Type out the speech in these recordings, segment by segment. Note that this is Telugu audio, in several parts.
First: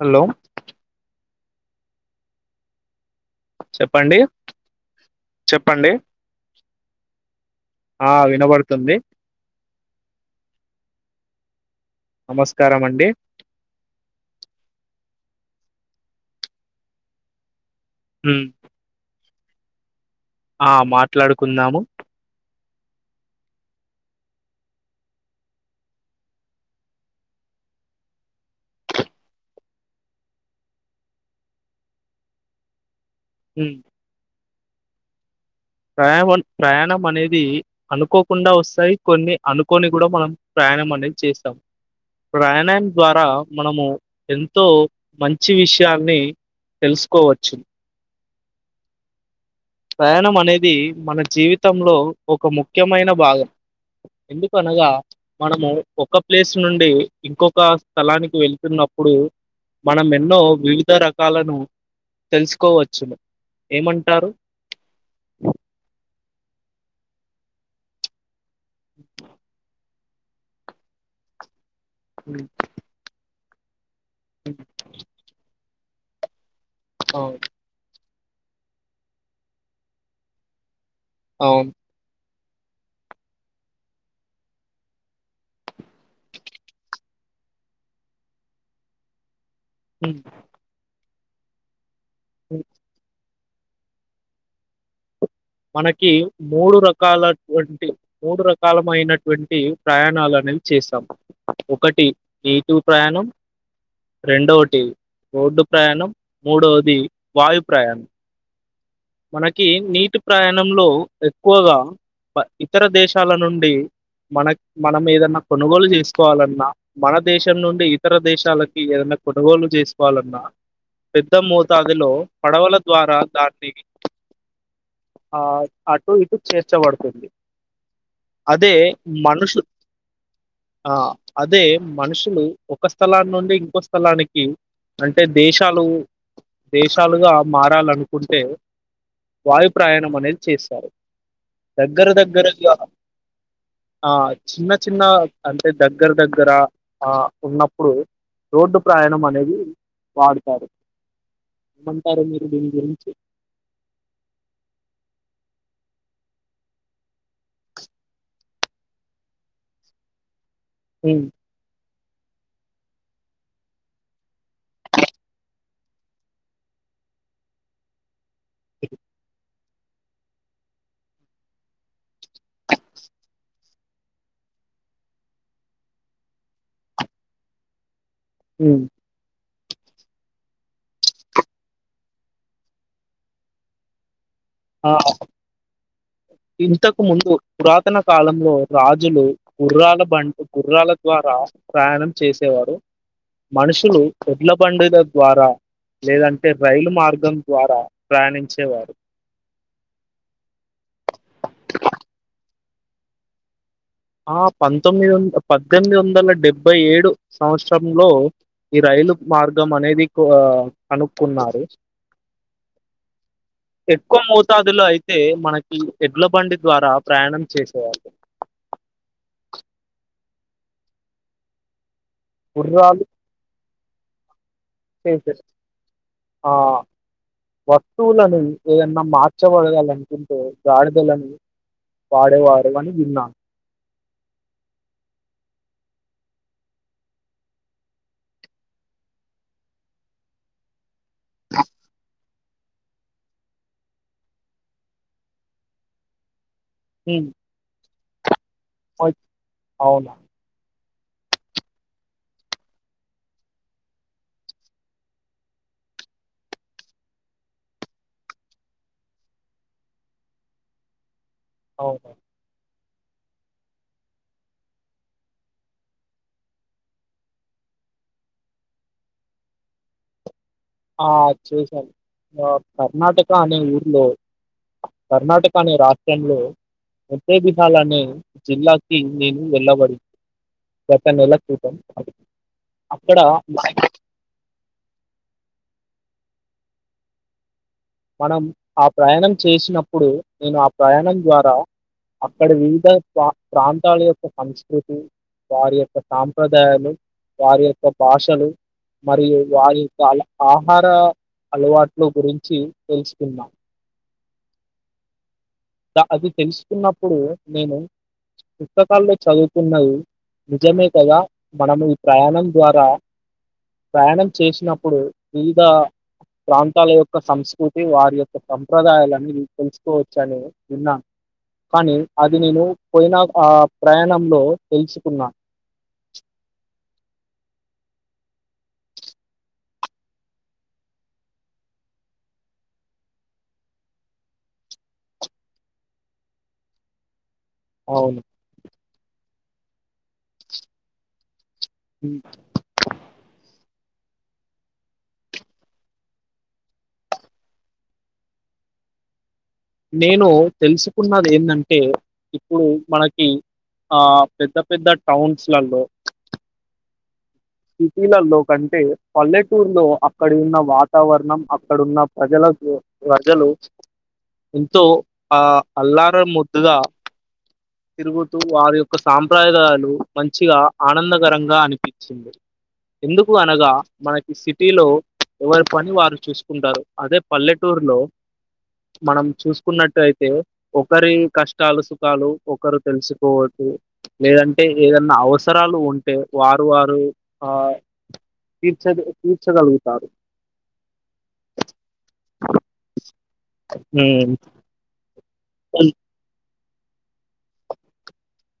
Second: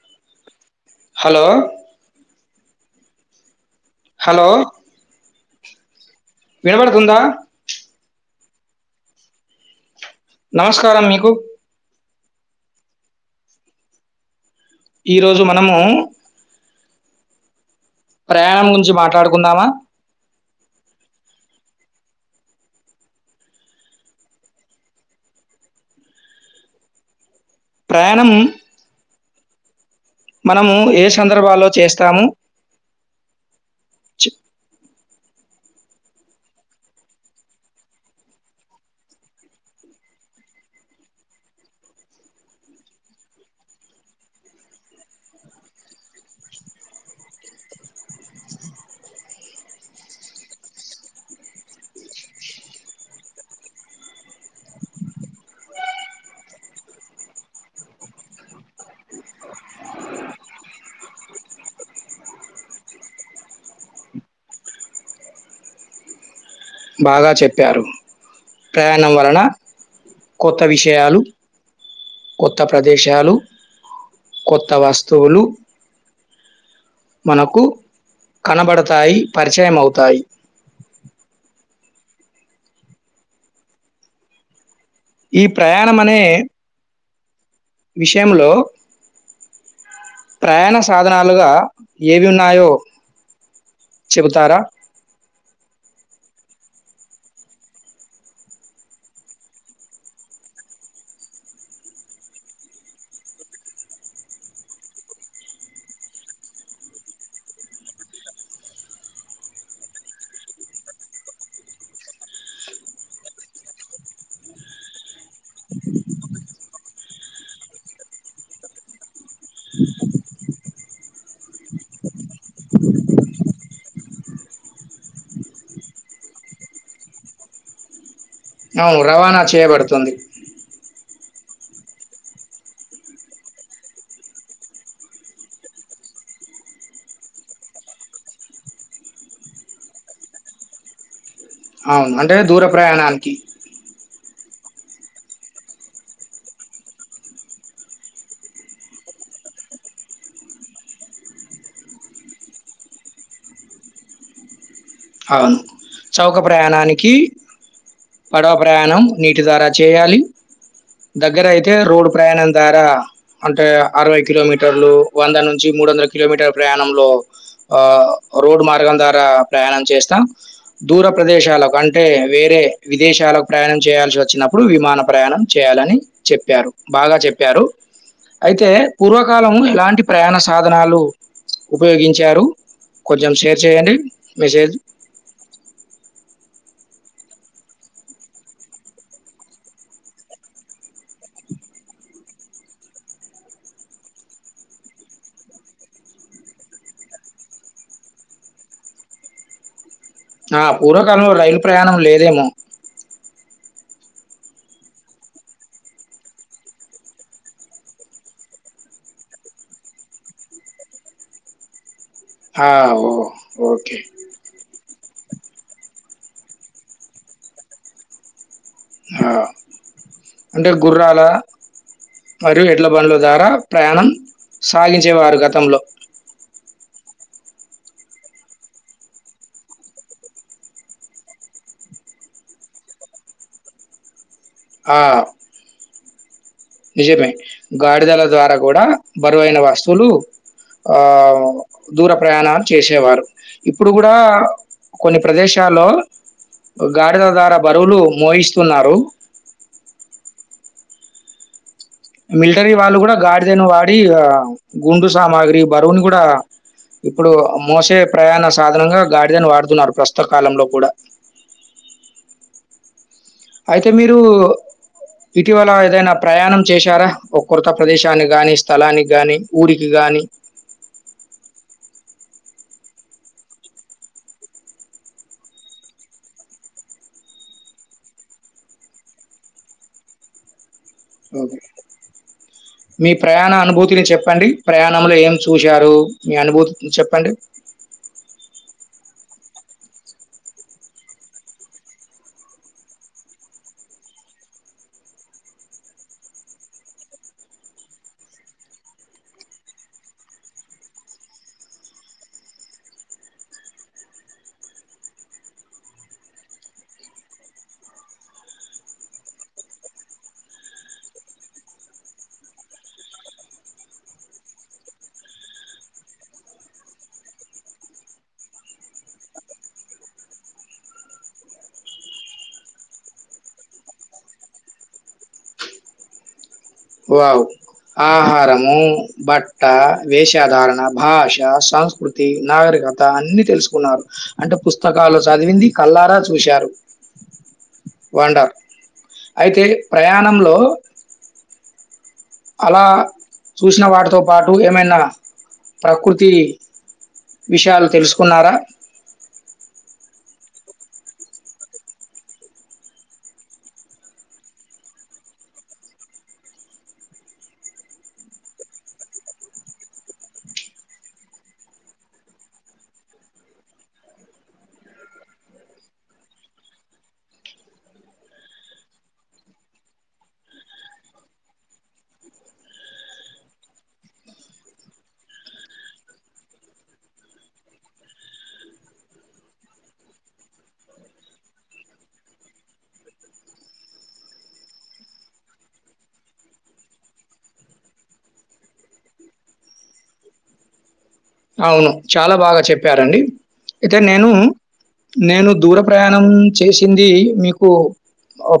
హలో హలో చెప్పండి హలో చెప్పండి వినబడుతుందా ఆ వినబడుతుంది నమస్కారం మీకు నమస్కారం అండి ఈ రోజు మనమూ ఉమ్, ప్రయాణం గురించి మాట్లాడుకుందామా ఆ మాట్లాడుకుందాము ప్రయాణం మనమూ ఏ సందర్భాలో చేస్తాము హ్మ్ చె ప్రయావణ్ ప్రయాణం అనేదీ అనుకోకుండా వస్తాయి కొన్ని అనుకోనియి గూడా మనం ప్రయా ప్రయాణం అనేది చేస్తాం ప్రయాణం ద్వారా మనము ఎంతో మంచి విషయాన్నీ తెలుసుకోవచ్చు ప్రయాణం అనేది మన జీవితంలో ఒక ముఖ్యమైన భాగం. ఎందుకు అనగా మనమూ ఒక ప్లేస్ నుండీ ఇంకొకా స్థలానికి వెళుతున్నప్ప్ మనం ఎన్నో వివిధ రకాలను తెలుసుకోవచ్చు ఏమంటారు అ బాగా చెప్పారు ప్రయాణం వలన కొత్త విషయాలు కొత్త ప్రదేశాలు కొత్త వస్తువులు అవును. మనకు కనబడతాయి పరిచయం అవుతాయి అవును ఈ ప్రయాణం అనే విషయంలో ఉమ్, ప్రయాణ సాధనాలుగా ఏవి ఉమ్. ఉన్నాయో చెబుతారా మనకి మూడు రకాలటువంటి మూడు రకాలమయినటువంటి ప్రయాణాలని చేస్తాం ఒకటి ఎటూ ప్రయాణం రెండోటి రోడ్డు ప్రయాణం మూడవది వాయు ప్రయాణం మనకి నీటి ప్రయాణంలో ఎక్కువగా ఇతర దేశాల నుండి మన మనం ఏదన్నా కొనుగోలు చేసుకోవాలన్నా మన దేశం నుండి ఇతర దేశాలకి ఏదైనా కొనుగోలు చేసుకోవాలన్నా పెద్ద మోతాదిలో పడవల ద్వారా దాన్ని ఆ అటు ఇటు చేర్చబడుతుంది అదే అవును రవాణా మనుషు చేయబడుతుంది ఆ అదే మనుషులు ఒక స్థలాన్ని నుండి ఇంకో స్థలానికి అంటే దేశాలు దేశాలుగా మారాలనుకుంటే వాయు ప్రయాణం అనేది చేశారు దగ్గర అవును అంటే దూర దగ్గరగ ప్రయాణానికి ఆ చిన్న చిన్న అంటే దగ్గర దగ్గర ఆ ఉన్నప్పుడు రోడ్డు ప్రయాణం అనేది వాడతారు ఏమంటారు మీరు దీని గురించి అవును చౌక ప్రయాణానికి పడవ ప్రయాణం నీటి ద్వారా చేయాలి ఉమ్ దగ్గర అయితే రోడ్ ప్రయాణం ద్వారా అంటే అరవై కిలోమీటర్లు వంద నుంచి మూడు వందల కిలోమీటర్ల ప్రయాణంలో ఆ రోడ్డు మార్గం ద్వారా ప్రయాణం చేస్తాం దూర ప్రదేశాలకు అంటే వేరే విదేశాలకు ప్రయాణం చేయాల్సి వచ్చినప్పుడు విమాన ప్రయాణం చేయాలని చెప్పారు బాగా చెప్పారు అయితే ఉమ్ పూర్వకాలం ఎలాంటి ప్రయాణ సాధనాలు ఉపయోగించారు కొంచెం షేర్ చేయండి మెసేజ్ ఆ ఇంతకు ముందు పురాతన కాలంలో రాజులు గుర్రాల బండు గుర్రాల ద్వారా ప్రయాణం చేసేవారు మనుషులు ఎడ్ల బండుల ద్వారా లేదంటే రైలు మార్గం ద్వారా ప్రయాణించేవారు ఆ పూర్వకాలంలో రైలు ప్రయాణం లేదేమో ఆ పంతొమ్మిది వంద పద్దెనిమిది వందల డెబ్బై ఏడు సంవత్సరంలో ఈ రై లు మార్గం అనేది కనుక్కున్నారు ఆ! ఓ ఓకే. ఎక్కువ మోతాదులో అయి తే మనకి ఎడ్ల బండి ద్వారా ప్రయాణం చేసేవాళ్ళు అంటే గుర్రాల మరియు గుర్రాలు ఎడ్లబండ్ల ద్వారా ప్రయాణం చేసే సాగించేవారు గతంలో ఆ వస్తువులను ఏదన్నా మార్చబడగాలనుకుంటే గాడిదలను పాడేవారు అని విన్నాను ఆ నిజమే గాడిదల ద్వారా కూడా బరువైన వస్తువులు ఆ దూర ప్రయాణాన్ని చేసేవారు ఇప్పుడు కూడా కొన్ని ప్రదేశాల్లో గాడిద హ్మ్. ద్వారా బరువు లు మూయిస్తారు అవునా మిలిటరీ వాళ్ళు కూడా గాడిదైన వాడి గుండు సామాగ్రి బరువుని కూడా ఇప్పుడు మోసే ప్రయాణ సాధనంగా గాడిదని వాడుతున్నారు ప్రస్తుత కాలంలో కూడా అవును అయితే మీరు ఇటీవల ఏదైనా ప్రయాణం చేశారా ఒక కొత్త ప్రదేశాన్ని గాని స్థలానికి గాని ఊరికి గాని కానీ ఆ చేసను కర్ణాటక అనే ఊర్లో కర్ణాటక అనే రాష్ట్రంలో ఎట్టే విధాలనే జిల్లాకి నేను వెళ్ళబడింది ఒక నెల ఓకే. క్రితం మీ అక్కడ ప్రయాణ అనుభూతిని చెప్పండి ప్రయాణంలో ఏం చూశారు మీ అనుభూతి చెప్పండి మనం ఆ ప్రయాణం చేసినప్పుడు నేను ఆ ప్రయాణం ద్వారా అక్కడ వివిధ ప్ర ప్రాంతాల యొక్క సంస్కృతి వారి యొక్క సాంప్రదాయాలు వారి యొక్క భాషలు మరియు వారి చాల ఆహార అలవాట్లు గురించి తెసుకున్నా అది తెలుసుకున్నప్పుడు నేను పుస్తకాల్లో చదువుకున్నది నిజమే కదా మనం ఈ ప్రయాణం ద్వారా ప్రయాణం చేసినప్పుడు వివిధా ప్రాంతాల యొక్క సంస్కృతి వారి యొక్క సంప్రదాయాలన్నీ తెలుసుకోవచ్చా అనీ విన్నా కానీ అది నేను పోయిన ఆ ప్రయాణంలో తెలుసుకున్న వావ్ ఆహారము బట్ట వేషధారణ భాష సంస్కృతి నాగరిక కాదా అన్ని తెలుసుకున్నారు అంటే పుస్తకాలు చదివింది కళ్ళారా చూశారు అవును. వండర్ అయితే ప్రయాణంలో ఉ అలా చూసిన వాటితో పాటు ఏమైనా ప్రకృతి విషయాలు తెలుసుకున్నారా నేను తెలుసుకున్నది ఏంటంటే ఇప్పుడు మనకి ఆ పెద్ద పెద్ద టౌన్సులల్లో ఉ ఉ ఉ సిటీలలో కంటే పల్లెటూరులో అక్కడ ఉన్న వాతావరణం అక్కడున్న ప్రజల ప్రజలు ఎంతో ఆ అల్లార ముద్దుగా తిరుగుతూ వారి యొక్క సాంప్రదాయాలు మంచిగా ఆనందకరంగా అనిపించింది ఎందుకు అనగా మనకి సిటీలో ఎవరి పని వారు చూసుకుంటారు అదే పల్లెటూరులో మనం చూసుకున్నట్టయితే ఒకరి కష్టాలు సుఖాలు ఒకరు తెలుసుకోదు లేదంటే ఏదన్నా అవసరాలు ఉంటే వారు వారు ఆ తీర్చ తీర్చగలుగుతారు అవును చాలా బాగా చెప్పారండి అయితే నేను హ్మ్ నేను దూర ఉన్ ప్రయాణం చేసింది మీకు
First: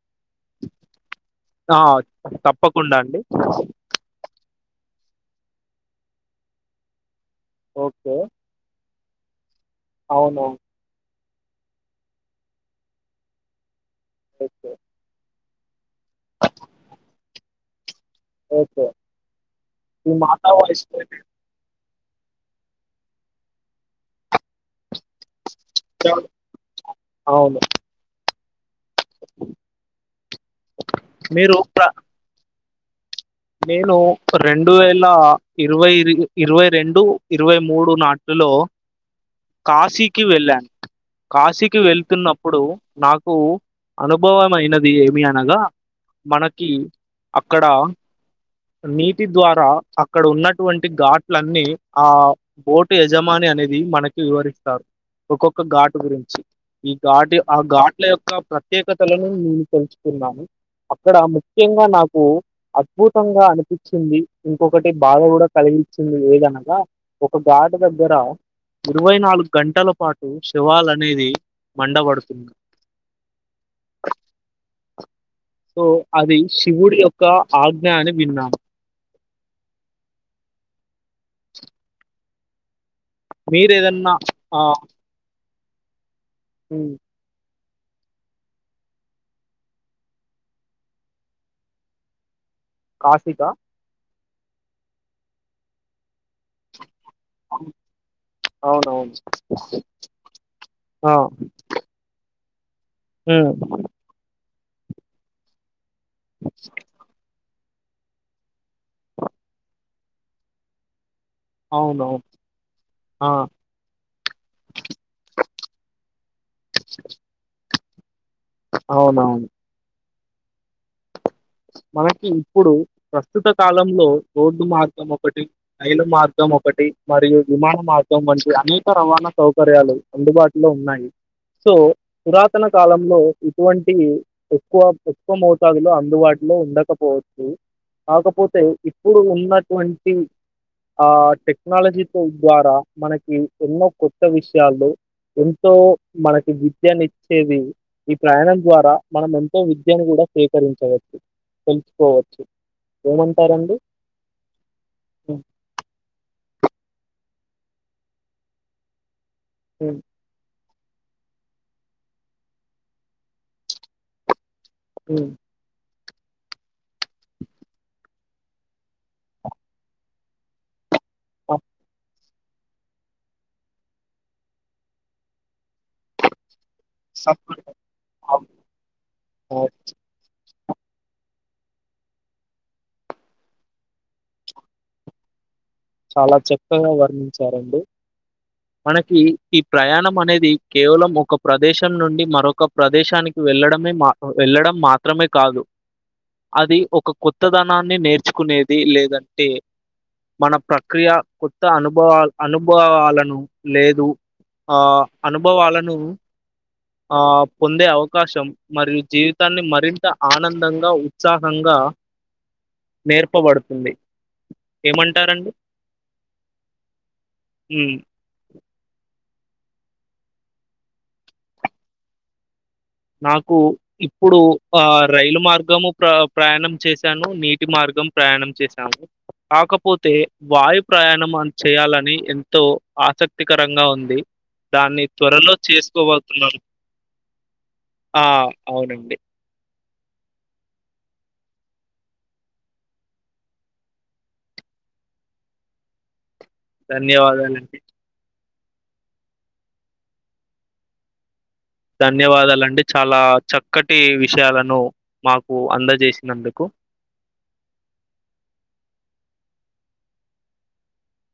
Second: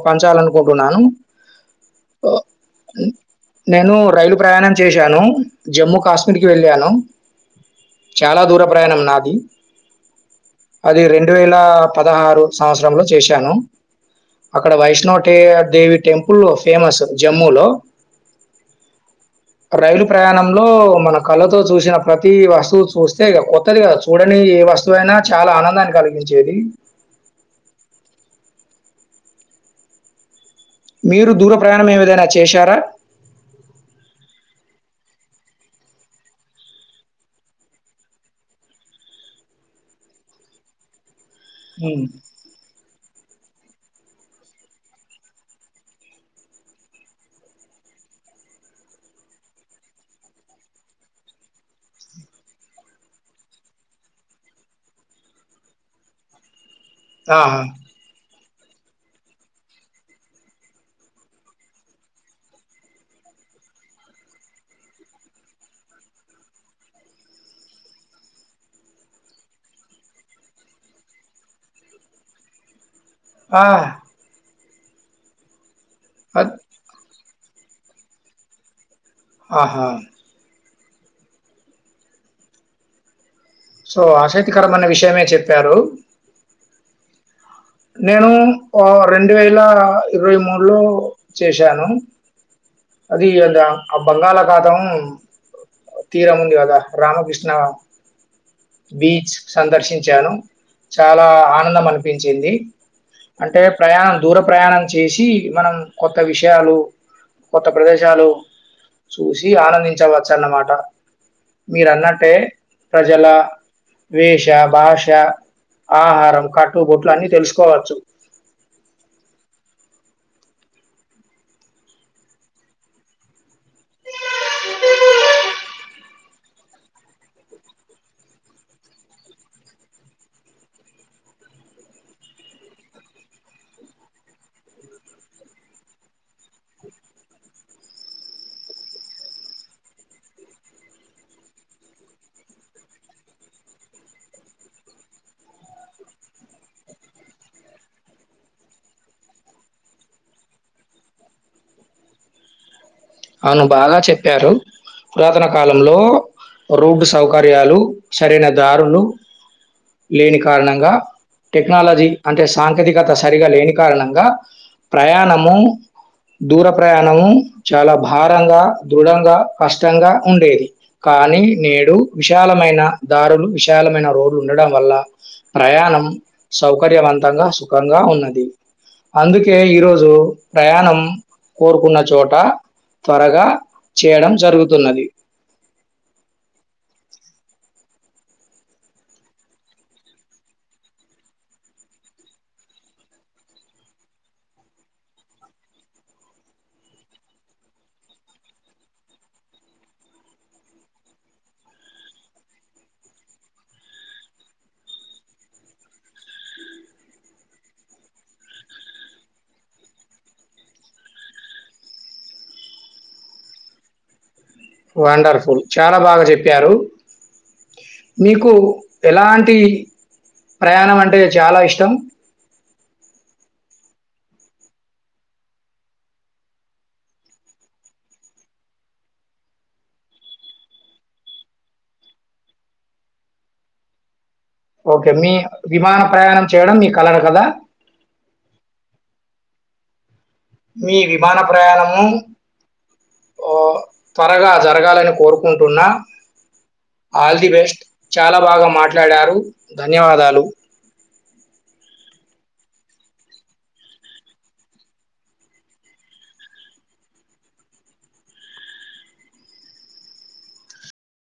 పంచాలనుకుంటున్నాను ఆ! తప్పకుండా అండి. నేను రైలు ప్రయాణం చేశాను జమ్మూ కాశ్మీర్ కి వెళ్ళాను ఓకే. చాలా దూర ప్రయాణం నా అవును రెండు వేల పదహారు సంవత్సరంలో చేశాను అక్కడ వైష్ణటే దేవి టెంపుల్ ఫేమస్ జమ్మూ లో ఓకే. రైలు ఈ మాతా ప్రయాణంలో వయసులో మన కళతో చూసిన ప్రతి వస్తువు చూస్తే ఇక కొత్తది కదా చూడని ఏ వస్తు వు అయినా చాలా ఆనందాన్ని కలిగించేది అవును. మీరు దూర ప్రయాణం ఏమిదైనా చేశారా రెండు వేల ఇరవై ఇరవై రెండు ఇరవై మూడు నాటిలో కాశీకి వెళ్ళాను కాశీకి హ్మ్. వెళ్తున్నప్పుడు నాకు అనుభవం అయినది ఏమి అనగా మనకి అక్కడ నీటి ద్వారా అక్కడ ఉన్నటువంటి ఘాట్లన్నీ ఆ బోటు యజమాని అనేది మనకి వివరిస్తారు ఒక్కొక్క ఘాటు గురించి ఈ ఘాటు ఆ ఆహా! ఘాట్ల యొక్క ప్ర ప్రత్యేకతలను నేను తెలుసుుకున్నాను అక్కడ ముఖ్యంగా నాకు అద్భుతంగా అనిపించింది ఇంకొకటి బాధ కూడా కలిగించింది లేదనగా ఒక ఘాటు దగ గ్గర ఇరవై నాలుగు గంటల పాటు శవాలనేది మండబడుతుంది ఆ సో అది అద్ శివుడి యొక్క ఆజ్ఞ అని విన్నా ఆహా చె సో ఆసక్తికరమన్న విషయమే చెప్పారు హ నేను రెండు వేల ఇరవై మూడు లో చేసాను అది కాశికా అ ఆ బంగాళాఖాతం తీరం ఉంది కదా రామకృష్ణ అవునవును బీచ్ సందర్శించాను ఆ చాలా ఆనందం అనిపించింది ఉమ్ అంటే ప్రయాణం దూర ప్రయాణం చేసి మనం కొత్త విషయాలు కొత్త ప్రదేశాలు చూసి ఆనందించవచ్చు అన్నమాట అవునవును మీరన్నట్టే ప్రజల ఆ వేష భాష ఆహారం కట్టు బొట్లు అన్ని తెలుసుకోవచ్చు అవునవును మనకి ఇప్పుడు ప్రస్తుత కాలంలో రోడ్డు మార్గం ఒకటి రైలు మార్గం ఒకటి మరియు విమాన మార్గం వంటి అనేక రవాణా సౌకర్యాలు అందుబాటులో ఉన్నాయి. సో పురాతన కాలంలో ఇటువంటి ఎక్కువ ఎక్కువ మోతాదులో అందుబాట్ లో ఉండకపోవచ్చు కాకపోతే ఇప్పుడు ఉన్నట్వంటి ఆ టెక్నాలజీతో ద్వారా మనకి ఎన్నో కొత్త విషయాలు ఎంతో మనకి విద్యనిచ్చేది ఈ ప్రయాణం ద్వారా మనం ఎంతో విద్యను కుడా స్వీకరించవచ్చు తెలుస్కోవచ్చు అవును బాగా చెప్పారు హ్మ్. పురాతన కాలంలో రోడ్డు సౌకర్యాలు సరైన దారులు హ్మ్. లేని కారణం గా టెక్నాలజీ అంటే సాంకేతికత సరిగా లేని కారణంగా హ్మ్. ప్రయాణము దూర ప్రయాణము చాలా భారంగ, దృఢంగ, కష్టంగ ఉండేది కానీ ఆ! నేడు విశాలమైన దారులు విశాలమైన రోడ్లు ఉండడం వల్ల ప్రయాణం సౌకర్యవంతంగ సంతోషం. సుఖంగా ఉన్నది అవును. అందుకే అవును. ఈరోజు ప్రయాణం కోరుకున్న చోట త్వరగా చేయడం జరుగుతున్నది. చాలా చక్కగా వర్ణించారండి మనకి ఈ ప్రయాణం అనేది కేవలం ఒక ప్రదేశం నుండి మరొక ప్రదేశానికి వెళ్ ఎళ్లడమే మాకు ఎళ్ళడం మాత్రమే కాదు అది ఒక కొత్తదనాన్ని నేర్చుకునేది లేదంటే మన ప్రక్రియ కొత్త అనుభవల్ అనుభవాలను లేదు ఆ అనుభవాలను ఆ పొందే అవకాశం మరియు జీవితాన్ని మరింత ఆనందంగా ఉత్సాహంగా ఆ నేర్పబడుతుంది ఏమంటారండి వండర్ఫుల్ చాలా బాగా చెప్పారు ఉమ్, మీకు ఎలాం టి ప్రయాణం అంటే చాలా ఇష్టం నాకు ఇప్పుడు ఆ రైలు మార్గము ప్ర ప్రయాణం చేశాను నీటి మార్ ప్రయాణం చేశా [inaudible] కాకపోతే వాయు ప్రయాణం చేయాలని ఎంతో ఆసక్తికరంగా ఉంది. దాన్ని ఓకే. మీ త్వరలో విమాన ప్రయాణం చేసుకోబోతున్నం చేయడం మీ కలలు కదా! ఆ అవునండి మీ విమాన ప్రయాణము త్వరగా జరగాలని కోరుకుంటున్నా ఆల్ ది ధన్యవాదాలండి బెస్ట్ చాలా భాగం మాట్లాడారు ధన్యవాదాలు ధన్యవాదాలండి చాలా చక్కటి విషయాలను మాకు అందజేసినందుకు